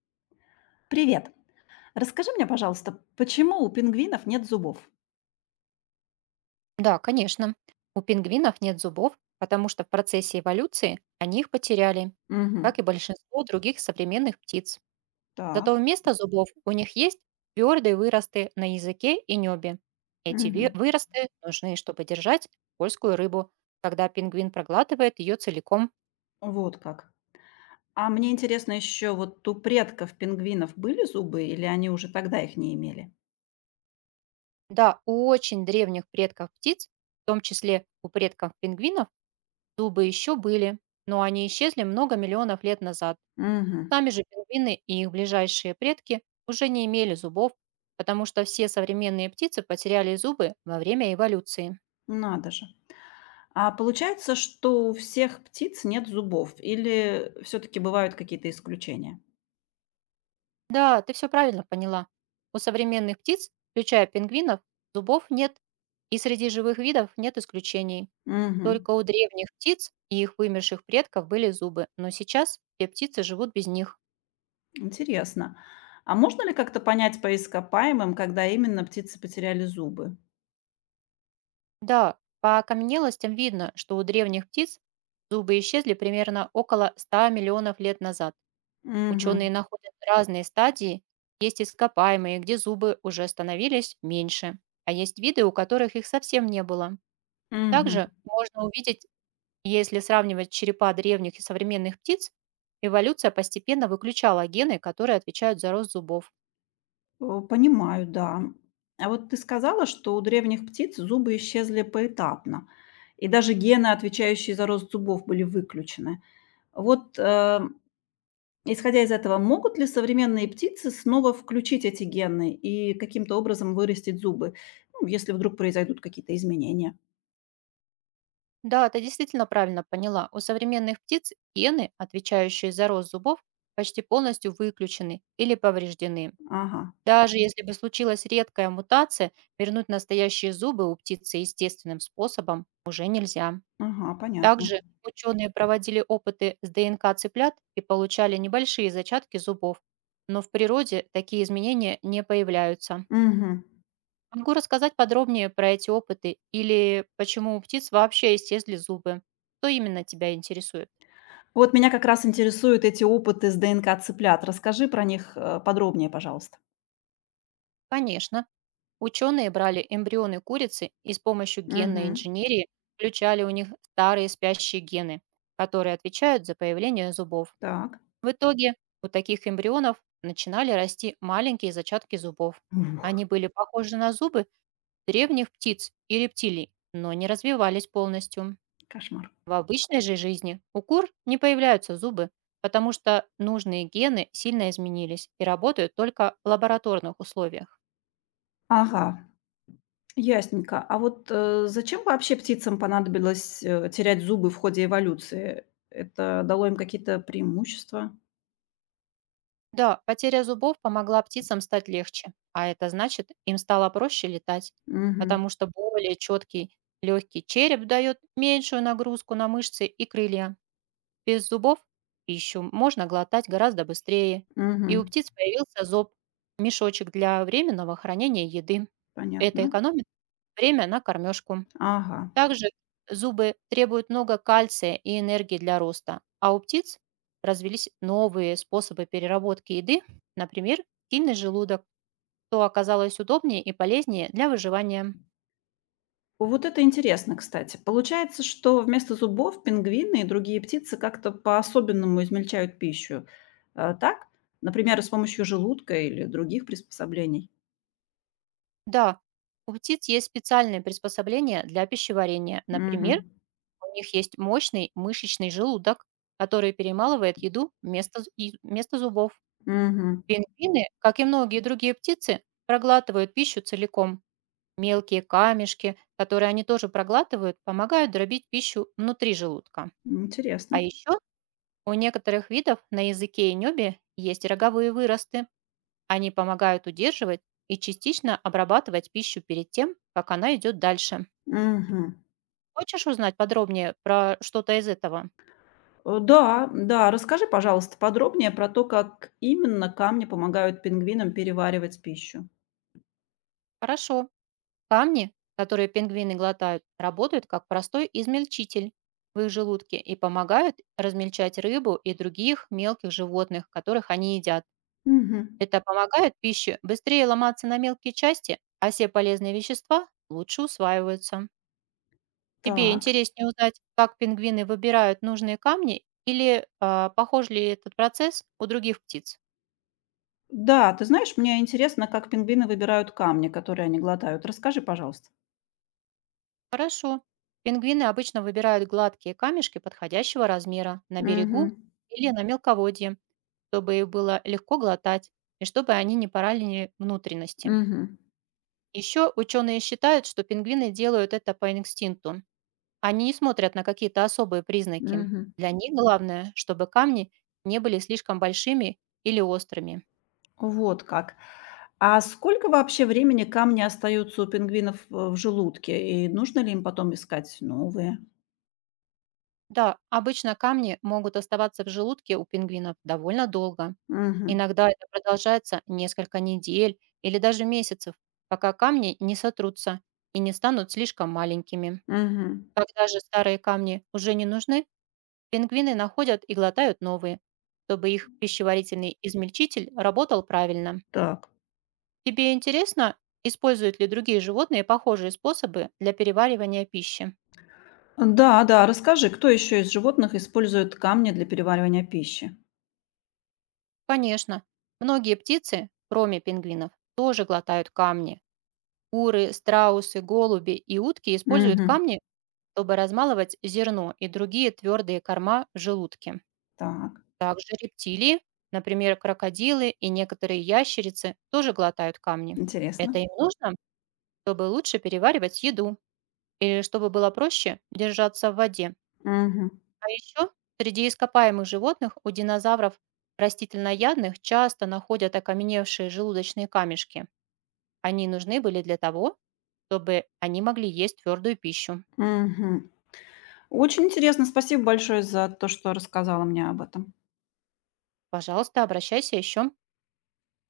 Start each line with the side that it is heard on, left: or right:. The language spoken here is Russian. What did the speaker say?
left: Привет. Расскажи мне, пожалуйста, почему у пингвинов нет зубов?
right: Да, конечно. У пингвинов нет зубов, потому что в процессе эволюции они их потеряли, как
left: Мгм.
right: и большинство других современных птиц. Зато
left: Так.
right: вместо зубов у них есть твердые выросты на языке и небе. Эти ви-
left: Мгм.
right: выросты нужны, чтобы держать польскую рыбу, когда пингвин проглатывает ее целиком.
left: Вот как. А мне интересно еще, вот у предков пингвинов были зубы или они уже тогда их не имели?
right: Да, у очень древних предков птиц, в том числе у предков пингвинов, зубы еще были, но они исчезли много миллионов лет назад.
left: Мгм.
right: Сами же пингвины и их ближайшие предки уже не имели зубов, потому что все современные птицы потеряли зубы во время эволюции.
left: Надо же. А получается, что у всех птиц нет зубов или все-таки бывают какие-то исключения?
right: Да, ты все правильно поняла. У современных птиц, включая пингвинов, зубов нет. И среди живых видов нет исключений.
left: Мгм.
right: Только у древних птиц и их вымерших предков были зубы, но сейчас все птицы живут без них.
left: Интересно. А можно ли как-то понять по ископаемым, когда именно птицы потеряли зубы?
right: Да, по окаменелостям видно, что у древних птиц зубы исчезли примерно около 100 миллионов лет назад. Ученые
left: Мгм.
right: находят разные стадии. Есть ископаемые, где зубы уже становились меньше, а есть виды, у которых их совсем не было.
left: Мгм.
right: Также можно увидеть, если сравнивать черепа древних и современных птиц, эволюция постепенно выключала гены, которые отвечают за рост зубов.
left: О, понимаю, да. А вот ты сказала, что у древних птиц зубы исчезли поэтапно, и даже гены, отвечающие за рост зубов, были выключены. Вот, э, Исходя из этого, могут ли современные птицы снова включить эти гены и каким-то образом вырастить зубы, ну, если вдруг произойдут какие-то изменения?
right: Да, ты действительно правильно поняла. У современных птиц гены, отвечающие за рост зубов, почти полностью выключены или повреждены.
left: Ага,
right: Даже если бы случилась редкая мутация, вернуть настоящие зубы у птицы естественным способом уже нельзя.
left: ага, понятно.
right: Также ученые проводили опыты с ДНК цыплят и получали небольшие зачатки зубов, но в природе такие изменения не появляются.
left: Мгм.
right: Могу рассказать подробнее про эти опыты или почему у птиц вообще исчезли зубы. Что именно тебя интересует?
left: Вот меня как раз интересуют эти опыты с ДНК цыплят. Расскажи про них, подробнее, пожалуйста.
right: Конечно. Ученые брали эмбрионы курицы и с помощью генной
left: Угу.
right: инженерии включали у них старые спящие гены, которые отвечают за появление зубов.
left: Так.
right: В итоге у таких эмбрионов начинали расти маленькие зачатки зубов.
left: Ух,
right: Они были похожи на зубы древних птиц и рептилий, но не развивались полностью.
left: кошмар.
right: В обычной же жизни у кур не появляются зубы, потому что нужные гены сильно изменились и работают только в лабораторных условиях.
left: Ага, ясненько. А вот, зачем вообще птицам понадобилось, терять зубы в ходе эволюции? Это дало им какие-то преимущества?
right: Да, потеря зубов помогла птицам стать легче, а это значит, им стало проще летать,
left: Мгм,
right: потому что более четкий легкий череп дает меньшую нагрузку на мышцы и крылья. Без зубов пищу можно глотать гораздо быстрее. И у
left: мгм,
right: птиц появился зоб, мешочек для временного хранения еды. Это
left: понятно.
right: экономит время на кормежку.
left: Ага.
right: Также зубы требуют много кальция и энергии для роста, а у птиц развились новые способы переработки еды, например, сильный желудок, что оказалось удобнее и полезнее для выживания.
left: Вот это интересно, кстати. Получается, что вместо зубов пингвины и другие птицы как-то по-особенному измельчают пищу. Так? Например, с помощью желудка или других приспособлений.
right: Да, у птиц есть специальные приспособления для пищеварения. Например,
left: Мгм,
right: у них есть мощный мышечный желудок, который перемалывает еду вместо зубов.
left: мгм.
right: Пингвины, как и многие другие птицы, проглатывают пищу целиком. Мелкие камешки, которые они тоже проглатывают, помогают дробить пищу внутри желудка.
left: Интересно.
right: А еще у некоторых видов на языке и небе есть роговые выросты. Они помогают удерживать и частично обрабатывать пищу перед тем, как она идет дальше.
left: Мгм.
right: Хочешь узнать подробнее про что-то из этого?
left: Да, да. Расскажи, пожалуйста, подробнее про то, как именно камни помогают пингвинам переваривать пищу.
right: Хорошо. Камни, которые пингвины глотают, работают как простой измельчитель в их желудке и помогают размельчать рыбу и других мелких животных, которых они едят.
left: Мгм.
right: Это помогает пище быстрее ломаться на мелкие части, а все полезные вещества лучше усваиваются. Тебе
left: Так.
right: интереснее узнать, как пингвины выбирают нужные камни или похож ли этот процесс у других птиц?
left: Да, ты знаешь, мне интересно, как пингвины выбирают камни, которые они глотают. Расскажи, пожалуйста.
right: Хорошо. Пингвины обычно выбирают гладкие камешки подходящего размера на берегу
left: Мгм.
right: или на мелководье, чтобы их было легко глотать и чтобы они не поранили внутренности.
left: Мгм.
right: Еще ученые считают, что пингвины делают это по инстинкту. Они не смотрят на какие-то особые признаки.
left: Мгм.
right: Для них главное, чтобы камни не были слишком большими или острыми.
left: Вот как. А сколько вообще времени камни остаются у пингвинов в желудке? И нужно ли им потом искать новые?
right: Да, обычно камни могут оставаться в желудке у пингвинов довольно долго.
left: Угу.
right: Иногда это продолжается несколько недель или даже месяцев, пока камни не сотрутся и не станут слишком маленькими.
left: Угу.
right: Когда же старые камни уже не нужны, пингвины находят и глотают новые, чтобы их пищеварительный измельчитель работал правильно.
left: Так.
right: Тебе интересно, используют ли другие животные похожие способы для переваривания пищи?
left: Да, да, расскажи, кто еще из животных использует камни для переваривания пищи?
right: Конечно. Многие птицы, кроме пингвинов, тоже глотают камни. Куры, страусы, голуби и утки используют
left: Мгм.
right: камни, чтобы размалывать зерно и другие твердые корма в желудке.
left: Так,
right: Также рептилии, например, крокодилы и некоторые ящерицы, тоже глотают камни. Это
left: интересно.
right: им нужно, чтобы лучше переваривать еду или чтобы было проще держаться в воде.
left: Мгм.
right: А еще среди ископаемых животных у динозавров растительноядных часто находят окаменевшие желудочные камешки. Они нужны были для того, чтобы они могли есть твердую пищу.
left: Мгм. Очень интересно. Спасибо большое за то, что рассказала мне об этом.
right: Пожалуйста, обращайся еще.